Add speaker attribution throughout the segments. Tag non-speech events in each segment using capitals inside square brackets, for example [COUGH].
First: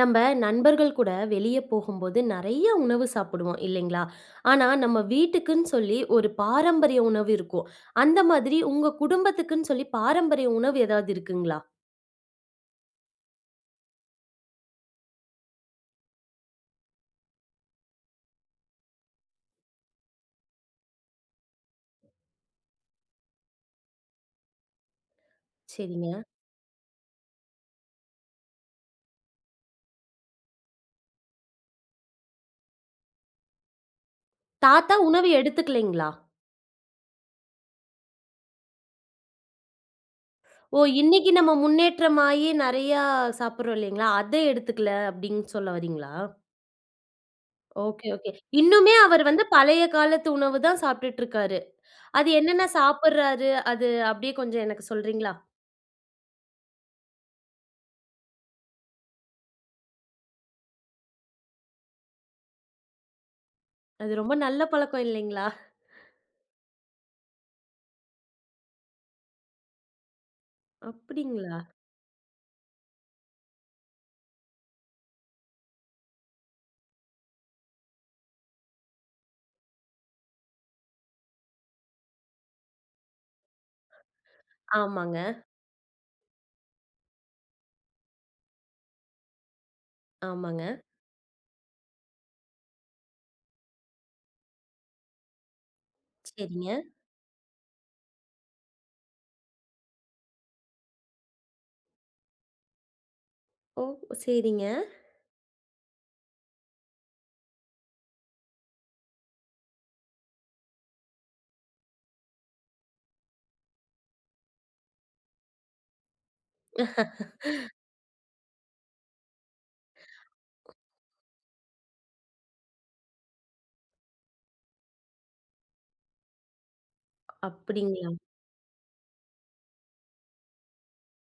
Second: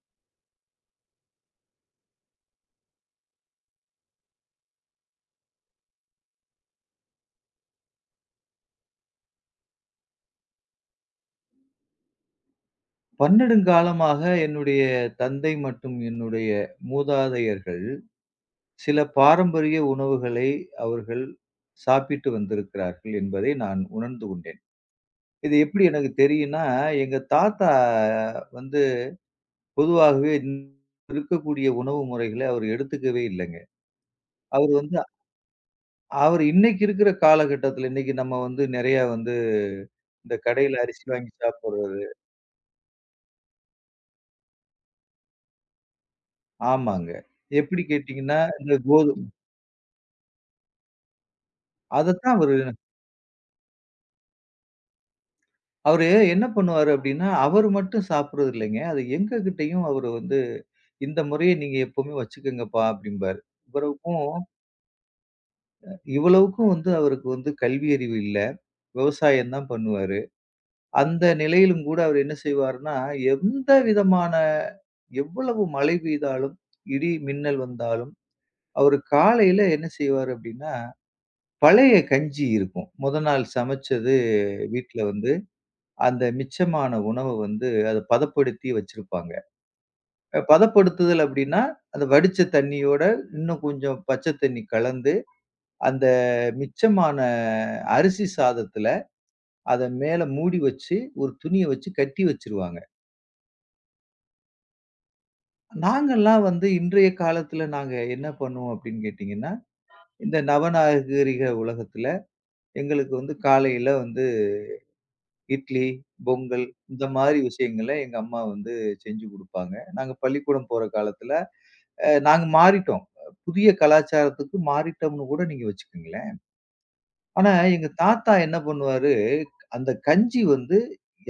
Speaker 1: நம்ம நண்பர்கள் கூட வெளியே போகும்போது நிறைய உணவு சாப்பிடுவோம் இல்லைங்களா? ஆனா நம்ம வீட்டுக்குன்னு சொல்லி ஒரு பாரம்பரிய உணவு இருக்கும். அந்த மாதிரி உங்க குடும்பத்துக்குன்னு சொல்லி பாரம்பரிய உணவு ஏதாவது இருக்குங்களா?
Speaker 2: பன்னெடுங்காலமாக என்னுடைய தந்தை மற்றும் என்னுடைய மூதாதையர்கள் சில பாரம்பரிய உணவுகளை அவர்கள் சாப்பிட்டு வந்திருக்கிறார்கள் என்பதை நான் உணர்ந்து கொண்டேன். இது எப்படி எனக்கு
Speaker 1: சரிங்க.
Speaker 2: தெரியும்னா, எங்க தாத்தா வந்து பொதுவாகவே இந்த இருக்கக்கூடிய உணவு முறைகள அவர் எடுத்துக்கவே இல்லங்க. அவர்
Speaker 1: தாத்தா
Speaker 2: வந்து
Speaker 1: உணவு எடுத்துக்கலைங்களா?
Speaker 2: அவர் இன்னைக்கு இருக்கிற காலகட்டத்தில இன்னைக்கு நம்ம வந்து நெறையா வந்து இந்த
Speaker 1: ஓ!
Speaker 2: கடையில அரிசி
Speaker 1: இன்னைக்கு
Speaker 2: வாங்கி
Speaker 1: நம்ம
Speaker 2: சாப்பிடுறது
Speaker 1: முன்னேற்றமாயி நிறையா சாப்பிடுறோம் இல்லைங்களா? அத எடுத்துக்கல அப்படின்னு சொல்ல வரீங்களா?
Speaker 2: ஆமாங்க. எப்படி
Speaker 1: ஓகே, ஓகே.
Speaker 2: கேட்டீங்கன்னா, இந்த
Speaker 1: இன்னுமே
Speaker 2: கோது
Speaker 1: அவர் வந்து பழைய காலத்து உணவு தான் சாப்பிட்டுட்டு இருக்காரு. அது
Speaker 2: அதத்தான் அவரு
Speaker 1: என்னென்ன சாப்பிடுறாரு? அது அப்படியே கொஞ்சம் எனக்கு சொல்றீங்களா?
Speaker 2: அவரு என்ன பண்ணுவாரு அப்டின்னா, அவரு மட்டும் சாப்பிடுறது இல்லைங்க. அது எங்ககிட்டயும் அவரு வந்து, "இந்த முறைய நீங்க எப்பவுமே வச்சுக்கங்கப்பா" அப்டிம்பாரு.
Speaker 1: அது
Speaker 2: இவருக்கும்
Speaker 1: ரொம்ப நல்ல பழக்கம் இல்லைங்களா?
Speaker 2: இவ்வளவுக்கும் வந்து அவருக்கு வந்து கல்வி அறிவு இல்ல. விவசாயம் தான் பண்ணுவாரு. அந்த
Speaker 1: அப்படிங்களா?
Speaker 2: நிலையிலும் கூட அவர் என்ன செய்வாருன்னா, எந்த விதமான எவ்வளவு மழை பெய்தாலும், இடி, மின்னல் வந்தாலும், அவரு காலையில என்ன செய்வாரு அப்டின்னா, பழைய கஞ்சி இருக்கும். மொத நாள் சமைச்சது வீட்ல
Speaker 1: ஆமாங்க,
Speaker 2: வந்து, அந்த மிச்சமான உணவ வந்து அத பதப்படுத்தி வச்சிருப்பாங்க.
Speaker 1: ஆமாங்க.
Speaker 2: பதப்படுத்துதல் அப்டின்னா, அந்த வடிச்ச தண்ணியோட இன்னும் கொஞ்சம் பச்ச தண்ணி கலந்து, அந்த
Speaker 1: சரிங்க.
Speaker 2: மிச்சமான அரிசி சாதத்துல அத மேல மூடி வச்சு, ஒரு துணிய வச்சு கட்டி வச்சுருவாங்க.
Speaker 1: ஓ! சரிங்க.
Speaker 2: நாங்கலாம் வந்து இன்றைய காலத்துல நாங்க என்ன பண்ணுவோம் அப்டின்னு கேட்டீங்கன்னா, இந்த நவநாகரிக உலகத்துல எங்களுக்கு வந்து காலையில வந்து இட்லி, பொங்கல் இந்த மாரி விஷயங்கள எங்க அம்மா வந்து செஞ்சு குடுப்பாங்க. நாங்க பள்ளிக்கூடம் போற காலத்துல நாங்க மாறிட்டோம். புதிய கலாச்சாரத்துக்கு மாறிட்டோம்னு கூட நீங்க வச்சுக்கங்களேன். ஆனா, எங்க
Speaker 1: அப்படிங்களா?
Speaker 2: தாத்தா என்ன பண்ணுவாரு, அந்த கஞ்சி வந்து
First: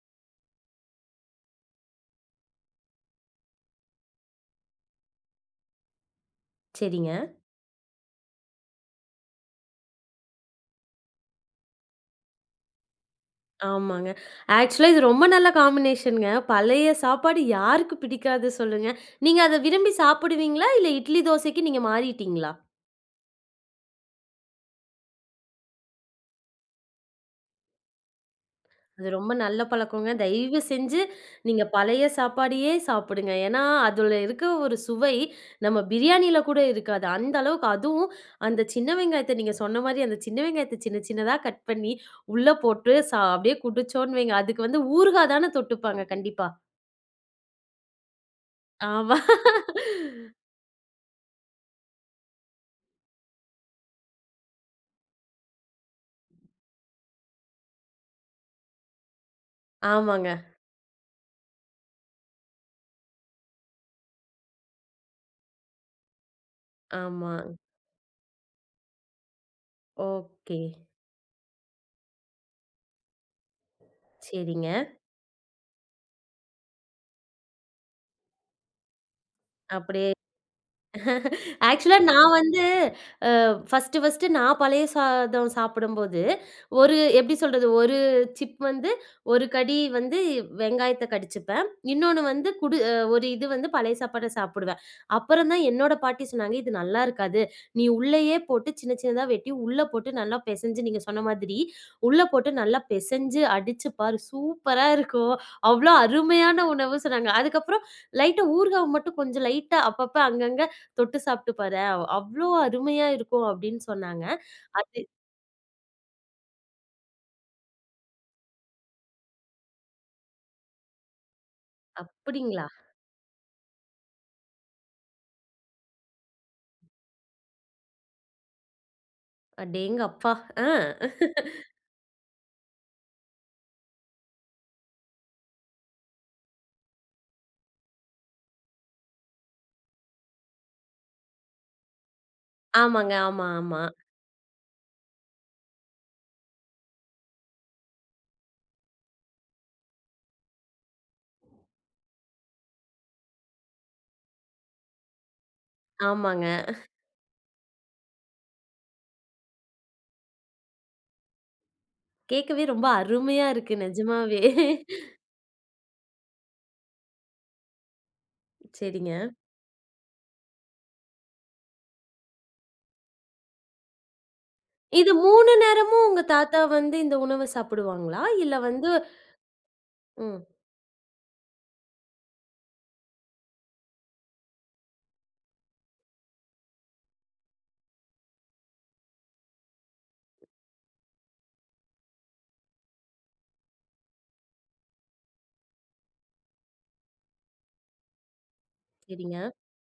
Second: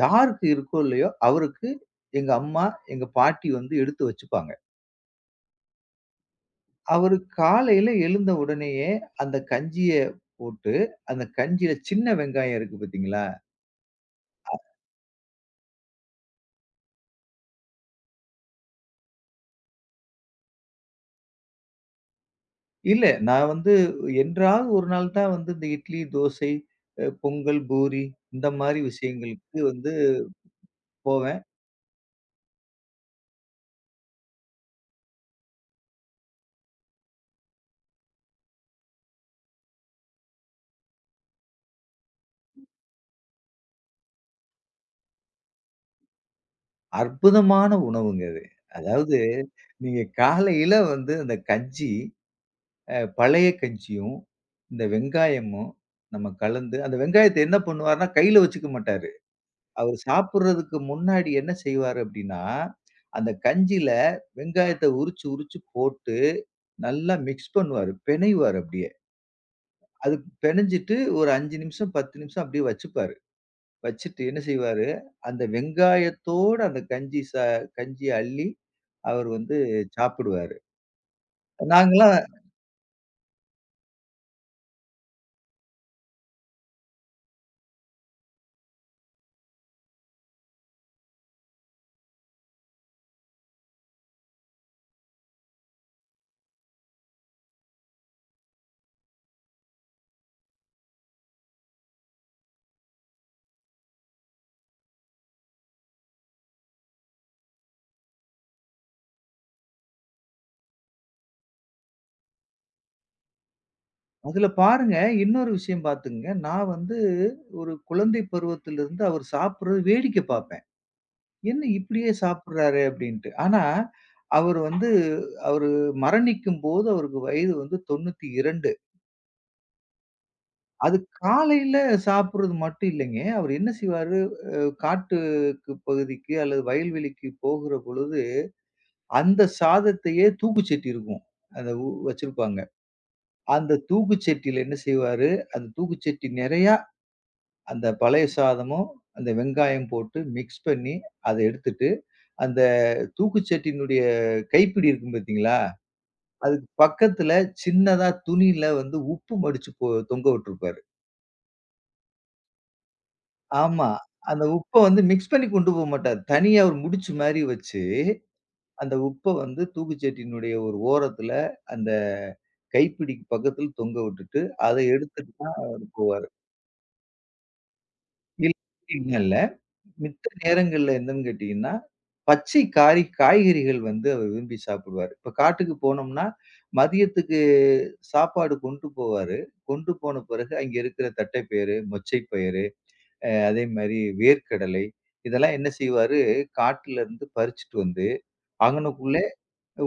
Speaker 2: யாருக்கு இருக்கோ இல்லையோ, அவருக்கு எங்க அம்மா, எங்க பாட்டி வந்து எடுத்து வச்சுப்பாங்க.
Speaker 1: சரிங்க.
Speaker 2: அவரு காலையில எழுந்த உடனேயே அந்த கஞ்சிய போட்டு, அந்த கஞ்சியில சின்ன வெங்காயம் இருக்கு பார்த்தீங்களா?
Speaker 1: ஆமாங்க. ஆக்சுவலா இது ரொம்ப நல்ல காம்பினேஷன்ங்க. பழைய சாப்பாடு யாருக்கு பிடிக்காது சொல்லுங்க? நீங்க அத விரும்பி சாப்பிடுவீங்களா? இல்ல இட்லி, தோசைக்கு நீங்க மாறிட்டீங்களா?
Speaker 2: இல்ல நான் வந்து என்றாவது ஒரு நாள் தான் வந்து இந்த இட்லி, தோசை, பொங்கல், பூரி இந்த மாரி
Speaker 1: அது ரொம்ப
Speaker 2: விஷயங்களுக்கு
Speaker 1: நல்ல
Speaker 2: வந்து
Speaker 1: பழக்கங்க. தயவு செஞ்சு
Speaker 2: போவேன்.
Speaker 1: நீங்க பழைய சாப்பாடையே சாப்பிடுங்க. ஏன்னா, அதுல இருக்க ஒரு சுவை நம்ம பிரியாணியில கூட இருக்காது. அந்த அளவுக்கு அதுவும் அந்த சின்ன வெங்காயத்த நீங்க சொன்ன மாரி அந்த சின்ன வெங்காயத்த சின்ன சின்னதா கட் பண்ணி உள்ள போட்டு அப்படியே குடிச்சோன்னு வைங்க. அதுக்கு வந்து ஊறுகாய் தான தொட்டுப்பாங்க கண்டிப்பா.
Speaker 2: அற்புதமான உணவுங்க அது.
Speaker 1: ஆமா.
Speaker 2: அதாவது நீங்க காலையில வந்து அந்த கஞ்சி பழைய கஞ்சியும், இந்த வெங்காயமும் நம்ம கலந்து அந்த வெங்காயத்த என்ன பண்ணுவாருன்னா, கையில வச்சுக்க மாட்டாரு. அவரு
Speaker 1: ஆமாங்க.
Speaker 2: சாப்பிடுறதுக்கு முன்னாடி என்ன செய்வாரு அப்படின்னா, அந்த கஞ்சில வெங்காயத்த உரிச்சு, உரிச்சு போட்டு நல்லா
Speaker 1: ஆமா.
Speaker 2: மிக்ஸ் பண்ணுவாரு. பெனைவாரு அப்படியே. அது
Speaker 1: ஓகே.
Speaker 2: பெனஞ்சிட்டு ஒரு 5 நிமிஷம், 10 நிமிஷம் அப்படியே வச்சுப்பாரு. வச்சுட்டு என்ன
Speaker 1: சரிங்க.
Speaker 2: செய்வாரு, அந்த வெங்காயத்தோட அந்த கஞ்சி கஞ்சிய அள்ளி அவர் வந்து
Speaker 1: அப்படியே
Speaker 2: சாப்பிடுவாரு.
Speaker 1: ஆக்சுவலா
Speaker 2: நாங்கலாம்
Speaker 1: நான் வந்து ஃபர்ஸ்ட்டு நான் பழைய சாதம் சாப்பிடும்போது, ஒரு எப்படி சொல்றது? ஒரு சிப் வந்து ஒரு கடி வந்து வெங்காயத்த கடிச்சுப்பேன். இன்னொன்னு வந்து குடு அ ஒரு இது வந்து பழைய சாப்பாட்ட சாப்பிடுவேன். அப்புறம் தான் என்னோட பாட்டி சொன்னாங்க, "இது நல்லா இருக்காது. நீ உள்ளயே போட்டு சின்ன சின்னதா வெட்டி, உள்ள போட்டு நல்லா பெசஞ்சு" நீங்க சொன்ன மாதிரி, "உள்ள போட்டு நல்லா பெசஞ்சு அடிச்சு பாரு. சூப்பரா இருக்கும்." அவ்ளோ அருமையான உணவு சொன்னாங்க. அதுக்கப்புறம் லைட்டா ஊறுகாவ மட்டும் கொஞ்சம் லைட்டா அப்பப்ப அங்கங்க தொட்டு சாப்பிட்டு பாரேன். அவ்ளோ அருமையா இருக்கும் அப்படின்னு சொன்னாங்க.
Speaker 2: அதுல பாருங்க,
Speaker 1: அது
Speaker 2: இன்னொரு விஷயம் பார்த்துக்கங்க. நான் வந்து ஒரு குழந்தை பருவத்திலிருந்து அவர் சாப்பிடுறது வேடிக்கை பார்ப்பேன். "என்ன இப்படியே
Speaker 1: அப்படிங்களா?
Speaker 2: சாப்பிடுறாரே!" அப்படின்ட்டு. ஆனா, அவரு வந்து அவரு மரணிக்கும்போது அவருக்கு வயது வந்து 92.
Speaker 1: அடேங்கப்பா! ஆ.
Speaker 2: அது காலையில சாப்பிடுறது மட்டும் இல்லைங்க. அவர் என்ன செய்வாரு, அ காட்டுக்கு பகுதிக்கு அல்லது வயல்வெளிக்கு போகிற பொழுது, அந்த சாதத்தையே தூக்குச்சட்டி இருக்கும். அத வச்சிருப்பாங்க.
Speaker 1: ஆமாங்க. ஆமா,
Speaker 2: அந்த
Speaker 1: ஆமா.
Speaker 2: தூக்குச்சட்டியில என்ன செய்வாரு, அந்த தூக்குச்சட்டி நெறையா அந்த பழைய சாதமும், அந்த வெங்காயம் போட்டு மிக்ஸ் பண்ணி, அத எடுத்துட்டு, அந்த தூக்குச்சட்டியினுடைய கைப்பிடி இருக்கும் பார்த்தீங்களா?
Speaker 1: ஆமாங்க.
Speaker 2: அதுக்கு பக்கத்துல சின்னதா துணியில வந்து உப்பு மடிச்சு தொங்க விட்டுருப்பாரு.
Speaker 1: கேட்கவே ரொம்ப அருமையா இருக்கு
Speaker 2: ஆமா.
Speaker 1: நிஜமாவே.
Speaker 2: அந்த உப்ப வந்து மிக்ஸ் பண்ணி கொண்டு போ மாட்டாரு. தனியா ஒரு முடிச்சு மாரி வச்சு, அந்த
Speaker 1: சரிங்க.
Speaker 2: உப்ப வந்து தூக்குச்சட்டியினுடைய ஒரு ஓரத்துல, அந்த கைப்பிடிக்கு பக்கத்துல தொங்க விட்டுட்டு, அத
Speaker 1: இது
Speaker 2: எடுத்துட்டு
Speaker 1: 3
Speaker 2: தான் அவரு
Speaker 1: நேரமும் உங்க
Speaker 2: போவாரு.
Speaker 1: தாத்தா வந்து இந்த உணவ சாப்பிடுவாங்களா? இல்ல வந்து
Speaker 2: மித்த
Speaker 1: ம்.
Speaker 2: நேரங்கள்ல என்னன்னு கேட்டீங்கன்னா, பச்சை காரி காய்கறிகள் வந்து அவர் விரும்பி சாப்பிடுவாரு. இப்ப காட்டுக்கு போனோம்னா, மதியத்துக்கு சாப்பாடு கொண்டு போவாரு. கொண்டு போன பிறகு அங்க இருக்கிற தட்டைப்பயிறு, மொச்சைப்பயிறு, அதே மாரி வேர்க்கடலை, இதெல்லாம் என்ன செய்வாரு, காட்டுல இருந்து பறிச்சுட்டு வந்து, அங்கனக்குள்ளே
Speaker 1: சரிங்க.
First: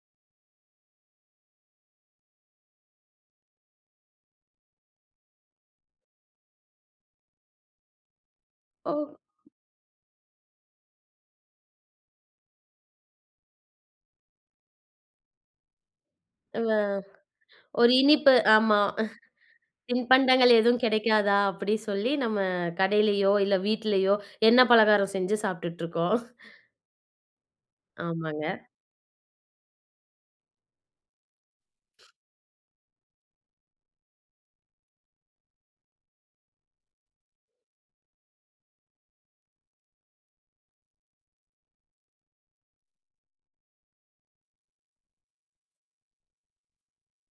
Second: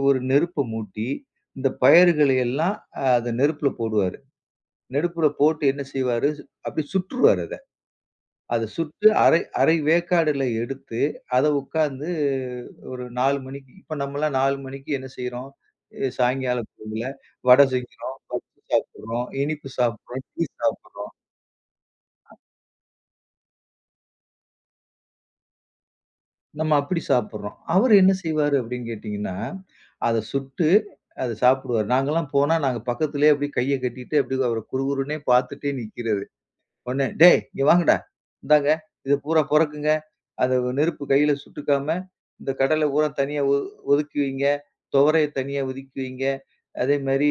Speaker 2: ஒரு நெருப்ப மூட்டி, இந்த பயறுகளை எல்லாம் அத நெருப்புல போடுவாரு. நெருப்புல போட்டு என்ன செய்வாரு, அப்படியே சுட்டுருவாரு அத. அத
Speaker 1: ஓ!
Speaker 2: சுட்டு அரை அரை வேக்காடுல எடுத்து, அத உட்கார்ந்து ஒரு 4 மணிக்கு இப்ப நம்மலாம் 4 மணிக்கு என்ன செய்றோம்?
Speaker 1: வ
Speaker 2: சாயங்காலம் பொழுதுல வடை
Speaker 1: ஒரு
Speaker 2: செய்கிறோம்,
Speaker 1: இனிப்பு
Speaker 2: பஜ்ஜி
Speaker 1: ஆமா.
Speaker 2: சாப்பிடுறோம், இனிப்பு சாப்பிடுறோம், டீ
Speaker 1: தின்பண்டங்கள் எதுவும்
Speaker 2: சாப்பிடுறோம்.
Speaker 1: கிடைக்காதா? அப்படி சொல்லி நம்ம கடையிலயோ, இல்ல வீட்லயோ எண்ணெய் பலகாரம் செஞ்சு சாப்பிட்டுட்டு இருக்கோம்.
Speaker 2: நம்ம அப்படி சாப்பிடுறோம். அவரு என்ன செய்வாரு
Speaker 1: ஆமாங்க.
Speaker 2: அப்படின்னு கேட்டீங்கன்னா, அத சுட்டு அத சாப்பிடுவாரு. நாங்கலாம் போனா, நாங்க பக்கத்திலேயே அப்படியே கைய கட்டிட்டு அப்படியே அவர குறுகுறுன்னே பார்த்துட்டே நிக்கிறது. உடனே, "டேய் இங்க வாங்கடா. இந்தாங்க. இத பூரா பொறக்குங்க. அத நெருப்பு கையில சுட்டுக்காம, இந்த கடல பூரா தனியா ஒதுக்கி வைங்க. துவரைய தனியா ஒதுக்கி வைங்க. அதே மாரி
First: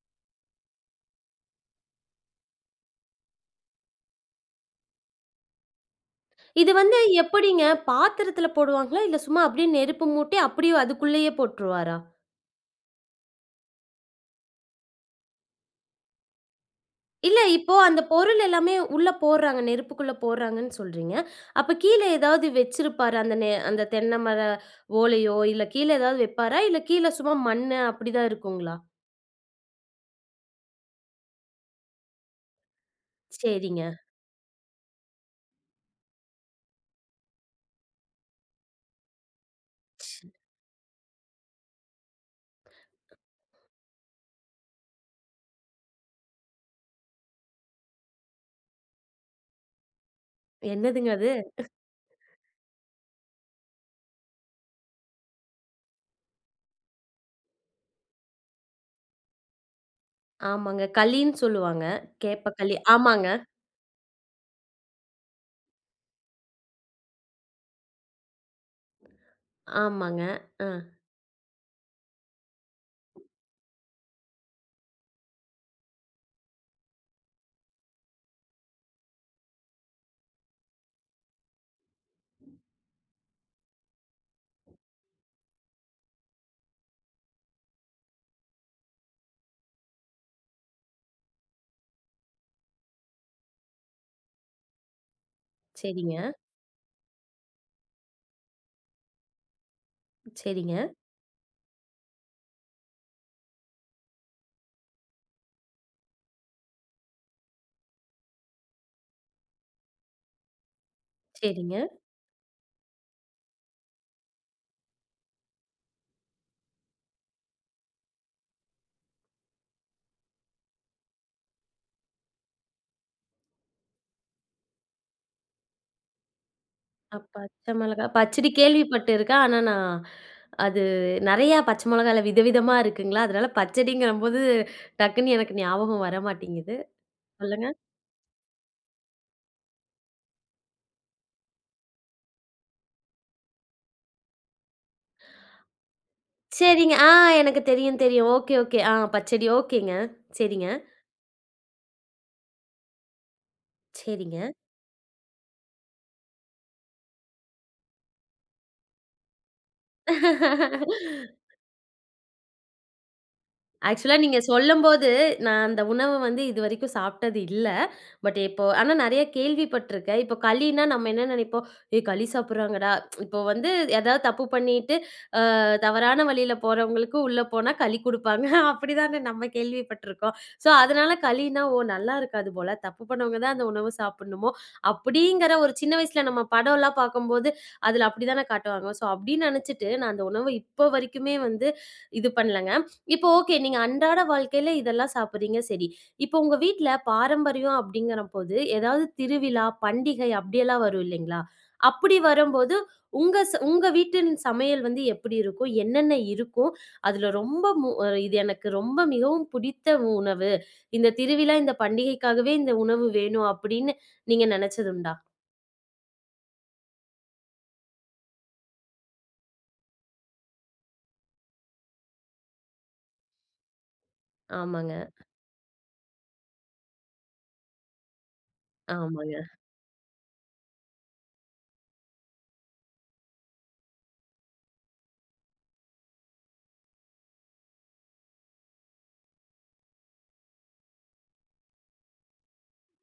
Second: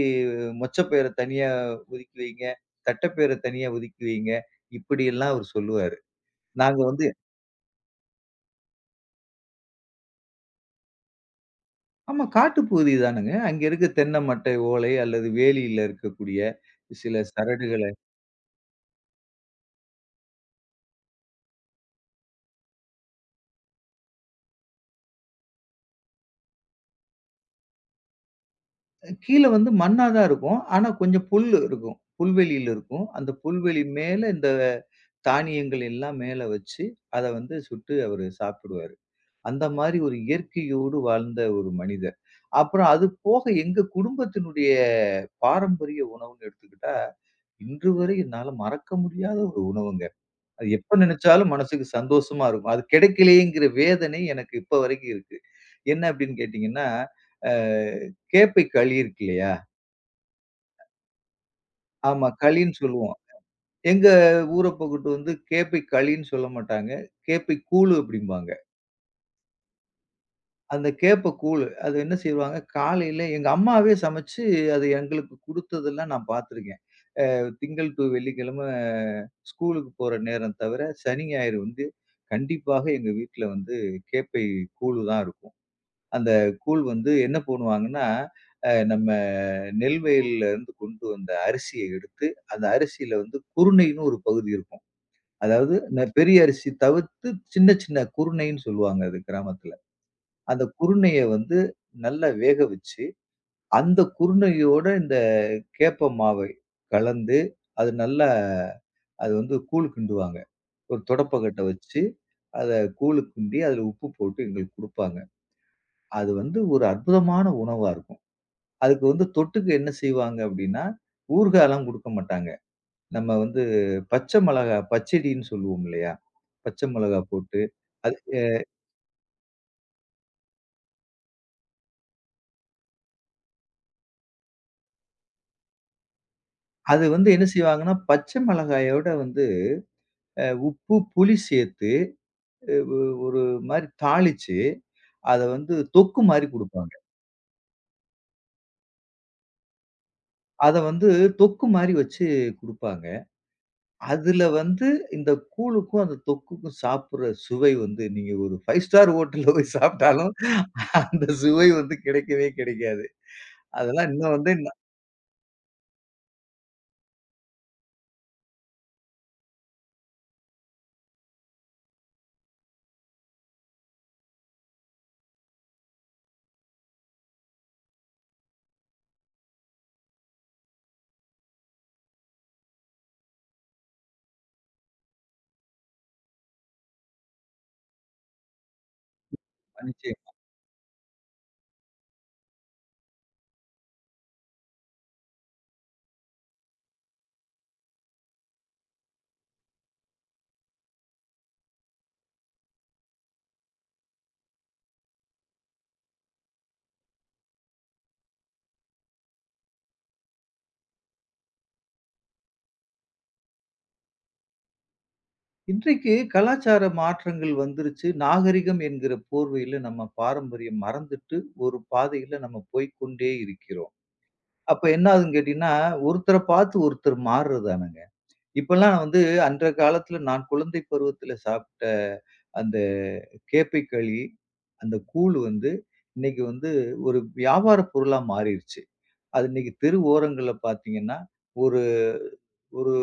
Speaker 2: மொச்சப்பயிர தனியா ஒதுக்கி வைங்க. தட்டப்பயிர தனியா ஒதுக்கி வைங்க." இப்படியெல்லாம் அவரு சொல்லுவாரு.
Speaker 1: இது
Speaker 2: நாங்க
Speaker 1: வந்து
Speaker 2: வந்து
Speaker 1: எப்படிங்க? பாத்திரத்துல போடுவாங்களா? இல்ல சும்மா அப்படியே நெருப்பு மூட்டி, அப்படியே அதுக்குள்ளேயே போட்டுருவாரா?
Speaker 2: ஆமா காட்டுப்பகுதி தானங்க. அங்க இருக்க தென்ன மட்டை ஓலை அல்லது வேலியில இருக்கக்கூடிய சில
Speaker 1: இல்ல இப்போ
Speaker 2: சரடுகள்
Speaker 1: அந்த பொருள் எல்லாமே உள்ள போடுறாங்க, நெருப்புக்குள்ள போடுறாங்கன்னு சொல்றீங்க. அப்ப கீழ ஏதாவது வச்சிருப்பாரா? அந்த அந்த தென்னை ஓலையோ, இல்ல கீழ ஏதாவது வைப்பாரா? இல்ல கீழ சும்மா மண்ணு அப்படிதான் இருக்குங்களா?
Speaker 2: கீழ வந்து மண்ணா தான் இருக்கும். ஆனா கொஞ்சம் புல்லு இருக்கும். புல்வெளியில இருக்கும். அந்த புல்வெளி
Speaker 1: சரிங்க.
Speaker 2: மேல இந்த தானியங்கள் எல்லாம் மேல வச்சு, அத வந்து சுட்டு அவரு சாப்பிடுவாரு. அந்த மாரி
Speaker 1: ச்
Speaker 2: ஒரு இயற்கையோடு வாழ்ந்த ஒரு மனிதர். அப்புறம் அது போக எங்க குடும்பத்தினுடைய பாரம்பரிய உணவுன்னு எடுத்துக்கிட்டா, இன்று வரை என்னால மறக்க முடியாத ஒரு உணவுங்க. அது எப்ப
Speaker 1: என்னதுங்க அது?
Speaker 2: நெனச்சாலும் மனசுக்கு சந்தோஷமா இருக்கும். அது கிடைக்கலையேங்கிற வேதனை எனக்கு இப்ப வரைக்கும் இருக்கு. என்ன அப்டின்னு கேட்டீங்கன்னா, அ கேப்பை களி இருக்கு இல்லையா?
Speaker 1: ஆமாங்க. களின்னு சொல்லுவாங்க.
Speaker 2: ஆமா.
Speaker 1: கேப்ப களி.
Speaker 2: களின்னு சொல்லுவோம்.
Speaker 1: ஆமாங்க,
Speaker 2: எங்க ஊர பக்கட்டு வந்து கேப்பை களின்னு சொல்ல மாட்டாங்க. கேப்பை கூழு அப்படிம்பாங்க.
Speaker 1: ஆமாங்க. ஆ
Speaker 2: அந்த கேப்ப கூழு அது என்ன செய்வாங்க, காலையில எங்க அம்மாவே சமைச்சு அது எங்களுக்கு குடுத்ததெல்லாம் நான் பார்த்துருக்கேன். திங்கள் டு வெள்ளிக்கிழமை ஸ்கூலுக்கு போற நேரம் தவிர, சனி, ஞாயிறு வந்து கண்டிப்பாக எங்க வீட்ல வந்து கேப்பை கூழு தான் இருக்கும். அந்த கூழ் வந்து என்ன பண்ணுவாங்கன்னா, நம்ம நெல் வயல்ல இருந்து கொண்டு வந்த அரிசிய எடுத்து, அந்த அரிசியில வந்து குருணைன்னு ஒரு பகுதி இருக்கும். அதாவது
Speaker 1: சரிங்க,
Speaker 2: பெரிய அரிசி தவிர்த்து சின்ன சின்ன குருணைன்னு சொல்லுவாங்க அது கிராமத்துல. அந்த
Speaker 1: சரிங்க,
Speaker 2: குருணைய வந்து நல்லா வேக வச்சு, அந்த குருணையோட இந்த கேப்ப மாவை கலந்து, அது நல்லா அது வந்து கூழ் கிண்டுவாங்க. ஒரு தொடப்பக்கட்ட
Speaker 1: சரிங்க.
Speaker 2: வச்சு, அத கூழு கிண்டி அதுல உப்பு போட்டு எங்களுக்கு குடுப்பாங்க. அது வந்து ஒரு அற்புதமான உணவா இருக்கும். அதுக்கு வந்து தொட்டுக்க என்ன செய்வாங்க அப்படின்னா, ஊறுகாலாம் குடுக்க மாட்டாங்க. நம்ம வந்து பச்சை மிளகா பச்சடின்னு சொல்லுவோம் இல்லையா? பச்சை மிளகா போட்டு
Speaker 1: பச்சை மிளகா.
Speaker 2: அது
Speaker 1: பச்சடி கேள்விப்பட்டுருக்கேன். ஆனா நான் அது நெறையா பச்சை மிளகாய்ல விதவிதமா இருக்குங்களா, அதனால பச்சடிங்கிறம்போது டக்குன்னு எனக்கு ஞாபகம் வர மாட்டேங்குது.
Speaker 2: அது வந்து என்ன
Speaker 1: சொல்லுங்க.
Speaker 2: செய்வாங்கன்னா, பச்சை மிளகாயோட வந்து உப்பு, புளி சேர்த்து அ ஒ ஒரு மாரி தாளிச்சு, அத வந்து தொக்கு மாரி குடுப்பாங்க.
Speaker 1: சரிங்க. ஆ எனக்கு தெரியும், தெரியும். Okay, okay. ஆ பச்சடி ஓகேங்க. சரிங்க,
Speaker 2: அத வந்து தொக்கு மாரி வச்சு குடுப்பாங்க.
Speaker 1: சரிங்க.
Speaker 2: அதுல வந்து இந்த கூழுக்கும், அந்த தொக்குக்கும் சாப்பிடுற சுவை வந்து நீங்க ஒரு 5 ஸ்டார் ஹோட்டல்ல போய் சாப்பிட்டாலும், அந்த சுவை வந்து கிடைக்கவே கிடைக்காது. அதெல்லாம்
Speaker 1: ஆக்சுவலா
Speaker 2: இன்னும்
Speaker 1: நீங்க
Speaker 2: வந்து
Speaker 1: சொல்லும்போது, நான் அந்த உணவ வந்து இதுவரைக்கும் சாப்பிட்டது இல்ல. பட் இப்போ ஆனா நெறைய கேள்விப்பட்டுருக்கேன். இப்போ களின்னா நம்ம என்ன நெனைப்போம், "ஏய் களி சாப்பிடுறாங்கடா." இப்போ வந்து எதாவது தப்பு பண்ணிட்டு தவறான வழியில போறவங்களுக்கும் உள்ள போனா களி குடுப்பாங்க. [LAUGHS] அப்படிதானே நம்ம கேள்விப்பட்டுருக்கோம். ஸோ அதனால களின்னா, ஓ! நல்லா இருக்காது போல. தப்பு பண்ணவங்க தான் அந்த உணவு சாப்பிடணுமோ! அப்படிங்கிற ஒரு சின்ன வயசுல நம்ம படம்லாம் பார்க்கும்போது, அதுல அப்படிதானே காட்டுவாங்க. ஸோ அப்படின்னு நினைச்சுட்டு
Speaker 2: நான்
Speaker 1: நான் அந்த உணவு இப்போ வரைக்குமே வந்து இது பண்ணலங்க. இப்போ ஓகே. நீங்க அன்றாட வாழ்க்கையில இதெல்லாம் சாப்பிடுறீங்க சரி. இப்போ உங்க வீட்ல பாரம்பரியம் அப்படிங்கிறபோது, ஏதாவது திருவிழா, பண்டிகை அப்படியெல்லாம் வரும் இல்லைங்களா? அப்படி வரும்போது உங்க வீட்டின் சமையல் வந்து எப்படி இருக்கும்? என்னென்ன இருக்கும்? அதுல ரொம்ப மு அ இது எனக்கு ரொம்ப மிகவும் பிடித்த உணவு. இந்த திருவிழா, இந்த பண்டிகைக்காகவே இந்த உணவு வேணும் அப்படின்னு நீங்க நெனச்சதுண்டா?
Speaker 2: இன்றைக்கு கலாச்சார மாற்றங்கள் வந்துருச்சு. நாகரிகம் என்கிற போர்வையில நம்ம பாரம்பரியம் மறந்துட்டு, ஒரு பாதையில நம்ம போய்க்கொண்டே இருக்கிறோம். அப்ப
Speaker 1: ஆமாங்க,
Speaker 2: என்ன ஆகுதுன்னு கேட்டீங்கன்னா, ஒருத்தர பார்த்து ஒருத்தர் மாறுறதானங்க. இப்பல்லாம் வந்து
Speaker 1: ஆமாங்க,
Speaker 2: அன்றைய காலத்துல நான் குழந்தை பருவத்துல சாப்பிட்ட அந்த கேப்பைக்களி, அந்த கூழ் வந்து இன்னைக்கு வந்து ஒரு வியாபார பொருளா மாறிருச்சு. அது இன்னைக்கு தெரு ஓரங்கள்ல பார்த்தீங்கன்னா, ஒரு ஒரு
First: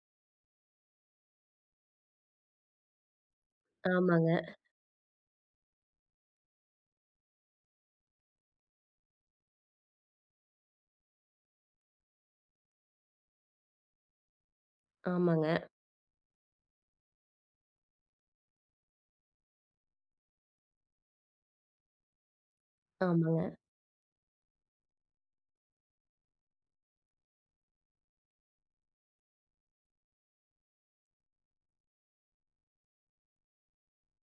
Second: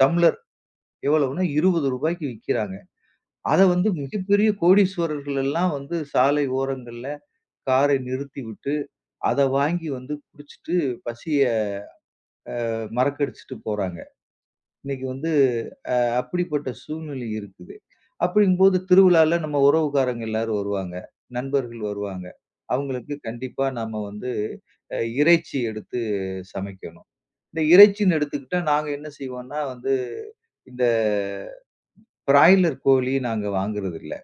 Speaker 2: டம்ளர் எவ்வளவுன்னா ரூ. 20க்கு விக்கிறாங்க. அத வந்து
Speaker 1: ஆமாங்க,
Speaker 2: மிகப்பெரிய கோடீஸ்வரர்கள் எல்லாம் வந்து சாலை ஓரங்கள்ல காரை நிறுத்திவிட்டு, அத வாங்கி வந்து குடிச்சிட்டு பசிய மறக்கடிச்சுட்டு போறாங்க. இன்னைக்கு வந்து
Speaker 1: ஆமாங்க,
Speaker 2: அ அப்படிப்பட்ட சூழ்நிலை இருக்குது. அப்படிங்கும்போது திருவிழால நம்ம உறவுக்காரங்க எல்லாரும் வருவாங்க. நண்பர்கள் வருவாங்க. அவங்களுக்கு
Speaker 1: ஆமாங்க.
Speaker 2: கண்டிப்பா நாம வந்து இறைச்சி எடுத்து சமைக்கணும். இந்த இறைச்சின்னு எடுத்துக்கிட்டா நாங்க என்ன செய்வோம்னா வந்து இந்த பிராய்லர் கோழி நாங்க வாங்குறதில்ல.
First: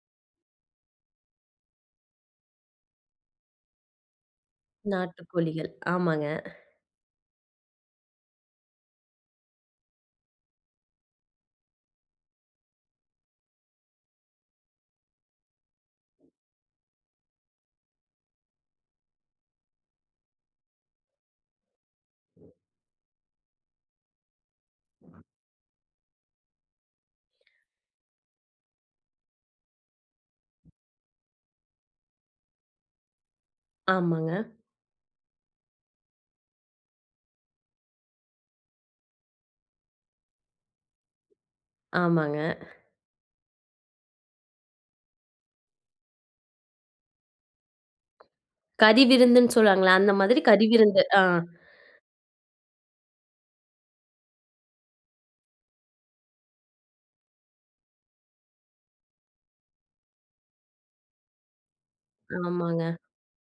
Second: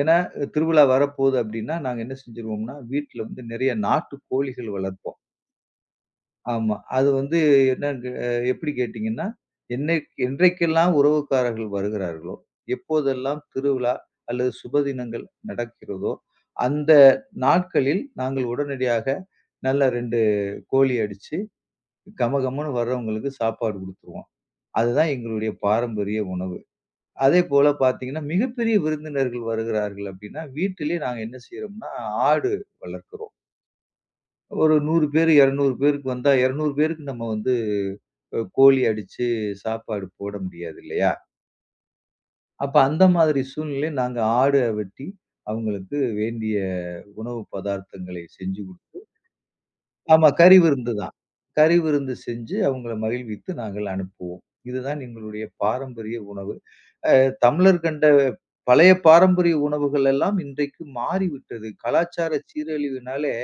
Speaker 2: ஏன்னா, திருவிழா வரப்போகுது அப்படின்னா, நாங்க என்ன செஞ்சுருவோம்னா, வீட்ல வந்து நெறைய நாட்டு கோழிகள் வளர்ப்போம்.
Speaker 1: நாட்டுக்கோழிகள். ஆமாங்க,
Speaker 2: ஆமா. அது வந்து என்னங்க எப்படி கேட்டீங்கன்னா, என்றைக்கெல்லாம் உறவுக்காரர்கள் வருகிறார்களோ, எப்போதெல்லாம் திருவிழா அல்லது சுப தினங்கள் நடக்கிறதோ, அந்த நாட்களில் நாங்கள் உடனடியாக நல்ல 2 கோழி அடிச்சு, கமகமன்னு வர்றவங்களுக்கு சாப்பாடு குடுத்துருவோம். அதுதான் எங்களுடைய பாரம்பரிய உணவு. அதேபோல பார்த்தீங்கன்னா, மிகப்பெரிய விருந்தினர்கள் வருகிறார்கள் அப்படின்னா, வீட்டிலேயே நாங்க என்ன செய்றோம்னா, ஆடு வளர்க்கிறோம்.
Speaker 1: ஆமாங்க,
Speaker 2: ஒரு 100 பேரு, 200 பேருக்கு வந்தா, 200 பேருக்கு நம்ம வந்து கோழி அடிச்சு சாப்பாடு போட முடியாது இல்லையா?
Speaker 1: ஆமாங்க.
Speaker 2: அப்ப அந்த மாதிரி சூழ்நிலையில நாங்க ஆட வெட்டி, அவங்களுக்கு வேண்டிய உணவு பதார்த்தங்களை செஞ்சு குடுத்து
Speaker 1: கறி விருந்துன்னு சொல்லுவாங்கல்ல, அந்த
Speaker 2: ஆமா.
Speaker 1: மாதிரி
Speaker 2: கறி
Speaker 1: கறி
Speaker 2: விருந்து
Speaker 1: விருந்து.
Speaker 2: தான்.
Speaker 1: ஆ,
Speaker 2: கறி விருந்து செஞ்சு அவங்கள மகிழ்வித்து நாங்கள் அனுப்புவோம். இதுதான் எங்களுடைய பாரம்பரிய உணவு. அ தமிழர் கண்ட பழைய பாரம்பரிய உணவுகள் எல்லாம் இன்றைக்கு மாறிவிட்டது. கலாச்சார
Speaker 1: ஆமாங்க.
Speaker 2: சீரழிவினாலே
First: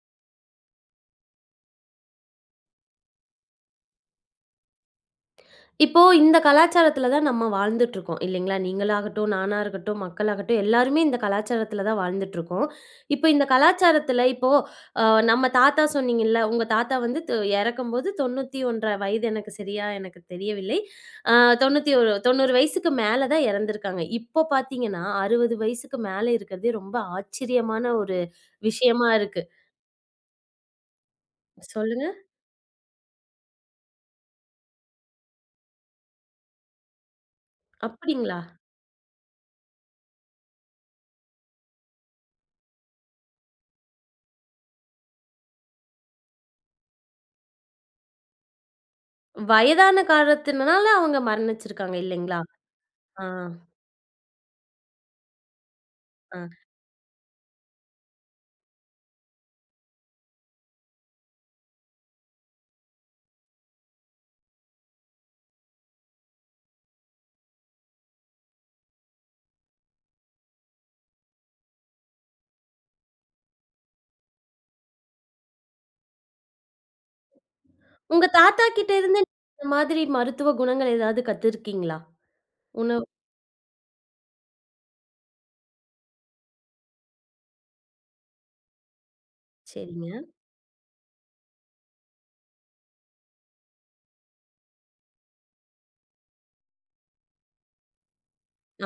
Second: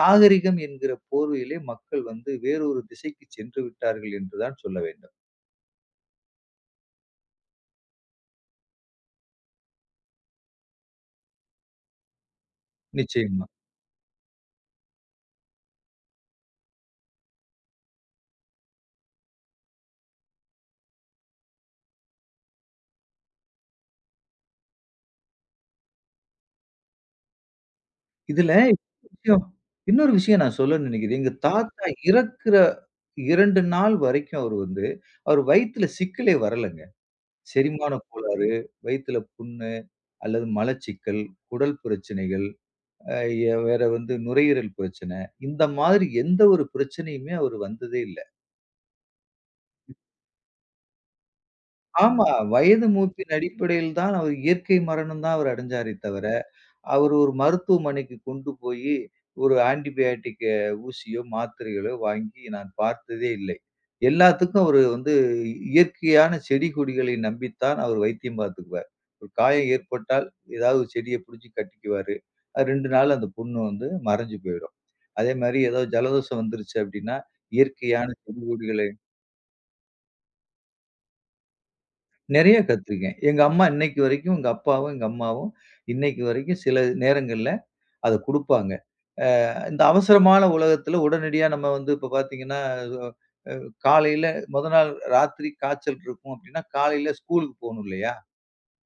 Speaker 2: நாகரிகம் என்கிற போர்வையிலே மக்கள் வந்து வேறொரு திசைக்கு சென்று விட்டார்கள் என்றுதான் சொல்ல வேண்டும்.
Speaker 1: இப்போ இந்த கலாச்சாரத்தில தான் நம்ம வாழ்ந்துட்டுருக்கோம் இல்லைங்களா? நீங்களாகட்டும், நானா இருக்கட்டும், மக்களாகட்டும் எல்லாருமே இந்த கலாச்சாரத்தில தான் வாழ்ந்துட்டுருக்கோம். இப்போ இந்த
Speaker 2: நிச்சயமா.
Speaker 1: கலாச்சாரத்தில இப்போ அ நம்ம தாத்தா சொன்னீங்கல்ல, உங்க தாத்தா வந்து இறக்கும்போது 91 1/2 வயது எனக்கு சரியா எனக்கு தெரியவில்லை. அ 91 90 வயசுக்கு மேல தான் இறந்திருக்காங்க. இப்போ பார்த்தீங்கன்னா, 60 வயசுக்கு மேல இருக்கிறதே ரொம்ப ஆச்சரியமான ஒரு
Speaker 2: இதுல
Speaker 1: விஷயமா
Speaker 2: இன்னொரு விஷயம்
Speaker 1: இருக்கு.
Speaker 2: இன்னொரு விஷயம் நான் சொல்லணும்னு நினைக்கிறேன். எங்க தாத்தா
Speaker 1: சொல்லுங்க.
Speaker 2: இறக்குற 2 நாள் வரைக்கும் அவரு வந்து, அவர் வயித்துல சிக்கலே வரலங்க. செரிமான
Speaker 1: அப்படிங்களா?
Speaker 2: கோளாறு, வயித்துல புண்ணு அல்லது மலச்சிக்கல், குடல் பிரச்சனைகள், அ எ வேற வந்து நுரையீரல் பிரச்சனை. இந்த மாதிரி எந்த ஒரு பிரச்சனையுமே அவரு வந்ததே இல்ல.
Speaker 1: வயதான காரணத்தினால அவங்க மரணிச்சிருக்காங்க
Speaker 2: ஆமா.
Speaker 1: இல்லைங்களா?
Speaker 2: வயது
Speaker 1: ஆ,
Speaker 2: மூப்பின் அடிப்படையில் தான் அவர் இயற்கை மரணம் தான் அவர் அடைஞ்சாரே தவிர,
Speaker 1: ஆ.
Speaker 2: அவரு ஒரு மருத்துவமனைக்கு கொண்டு போயி, ஒரு ஆன்டிபயாட்டிக் ஊசியோ, மாத்திரைகளோ வாங்கி நான் பார்த்ததே இல்லை. எல்லாத்துக்கும் அவரு வந்து இயற்கையான செடி, கொடிகளை நம்பித்தான் அவர் வைத்தியம் பார்த்துக்குவார். ஒரு காயம் ஏற்பட்டால் ஏதாவது ஒரு செடிய புடிச்சு கட்டிக்குவாரு. அது 2 நாள்ல அந்த புண்ணு வந்து மறஞ்சு போயிடும். அதே மாரி ஏதாவது ஜலதோஷம் வந்துருச்சு அப்படின்னா, இயற்கையான
Speaker 1: உங்க
Speaker 2: செடி,
Speaker 1: தாத்தா
Speaker 2: கொடிகளை
Speaker 1: கிட்ட இருந்து இந்த மாதிரி மருத்துவ குணங்கள் ஏதாவது கத்துருக்கீங்களா?
Speaker 2: நெறைய
Speaker 1: உணவு
Speaker 2: கத்துருக்கேன். எங்க அம்மா இன்னைக்கு வரைக்கும், எங்க அப்பாவும், எங்க அம்மாவும் இன்னைக்கு வரைக்கும் சில நேரங்கள்ல அத குடுப்பாங்க. இந்த
Speaker 1: சரிங்க.
Speaker 2: அவசரமான உலகத்துல உடனடியா நம்ம வந்து இப்ப பாத்தீங்கன்னா, அ காலையில மொத நாள் ராத்திரி காய்ச்சல் இருக்கும் அப்படின்னா, காலையில ஸ்கூலுக்கு போணும் இல்லையா?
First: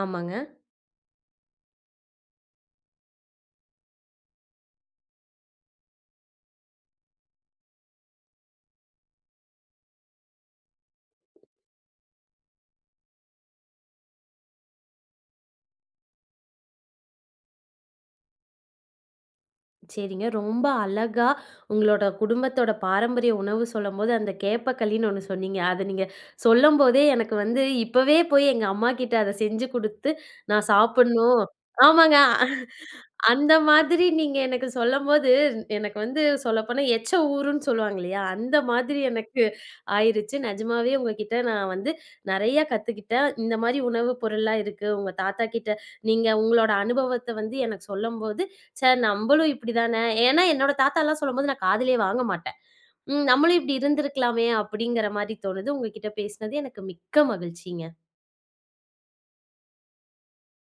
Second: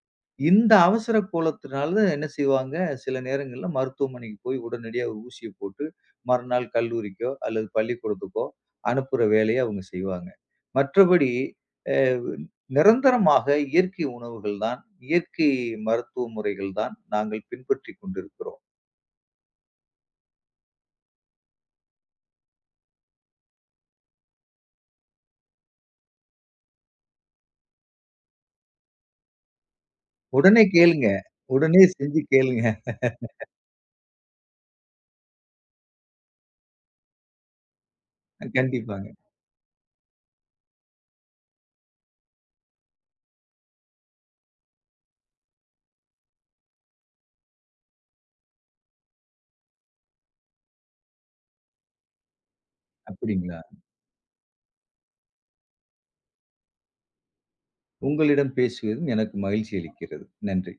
Speaker 1: ஆமாங்க.
Speaker 2: இந்த அவசர கோலத்தினால என்ன செய்வாங்க, சில நேரங்கள்ல மருத்துவமனைக்கு போய் உடனடியா ஒரு ஊசிய போட்டு, மறுநாள் கல்லூரிக்கோ அல்லது பள்ளிக்கூடத்துக்கோ அனுப்புற வேலைய அவங்க செய்வாங்க. மற்றபடி அ நிரந்தரமாக இயற்கை உணவுகள் தான், இயற்கை மருத்துவ முறைகள் தான் நாங்கள் பின்பற்றிக் கொண்டிருக்கிறோம்.
Speaker 1: சரிங்க. ரொம்ப அழகா உங்களோட குடும்பத்தோட பாரம்பரிய உணவு சொல்லும்போது, அந்த கேப்பக்களின்னு ஒண்ணு சொன்னீங்க. அத நீங்க சொல்லும்போதே எனக்கு வந்து இப்பவே போய் எங்க அம்மாகிட்ட அத செஞ்சு குடுத்து
Speaker 2: உடனே
Speaker 1: நான்
Speaker 2: கேளுங்க.
Speaker 1: சாப்புட்ணும்.
Speaker 2: உடனே
Speaker 1: ஆமாங்க.
Speaker 2: செஞ்சு கேளுங்க.
Speaker 1: அந்த மாதிரி நீங்க எனக்கு சொல்லும்போது, எனக்கு வந்து சொல்லப்போனா எச்ச ஊருன்னு சொல்லுவாங்க இல்லையா? அந்த மாதிரி
Speaker 2: கண்டிப்பாங்க.
Speaker 1: எனக்கு ஆயிருச்சு. நிஜமாவே உங்ககிட்ட நான் வந்து நெறைய கத்துக்கிட்டேன். இந்த மாரி உணவு பொருள்லாம் இருக்கு. உங்க தாத்தா கிட்ட நீங்க உங்களோட அனுபவத்த வந்து எனக்கு சொல்லும்போது, ச்சே நம்மளும் இப்படிதானே ஏன்னா என்னோட தாத்தாலாம் சொல்லும்போது நான் காதுலயே வாங்க மாட்டேன். ம் நம்மளும்
Speaker 2: அப்படிங்களா?
Speaker 1: இப்படி இருந்திருக்கலாமே அப்படிங்கிற மாரி தோணுது. உங்ககிட்ட பேசினது எனக்கு மிக்க மகிழ்ச்சிங்க.
Speaker 2: உங்களிடம் பேசுவதும் எனக்கு மகிழ்ச்சி அளிக்கிறது. நன்றி.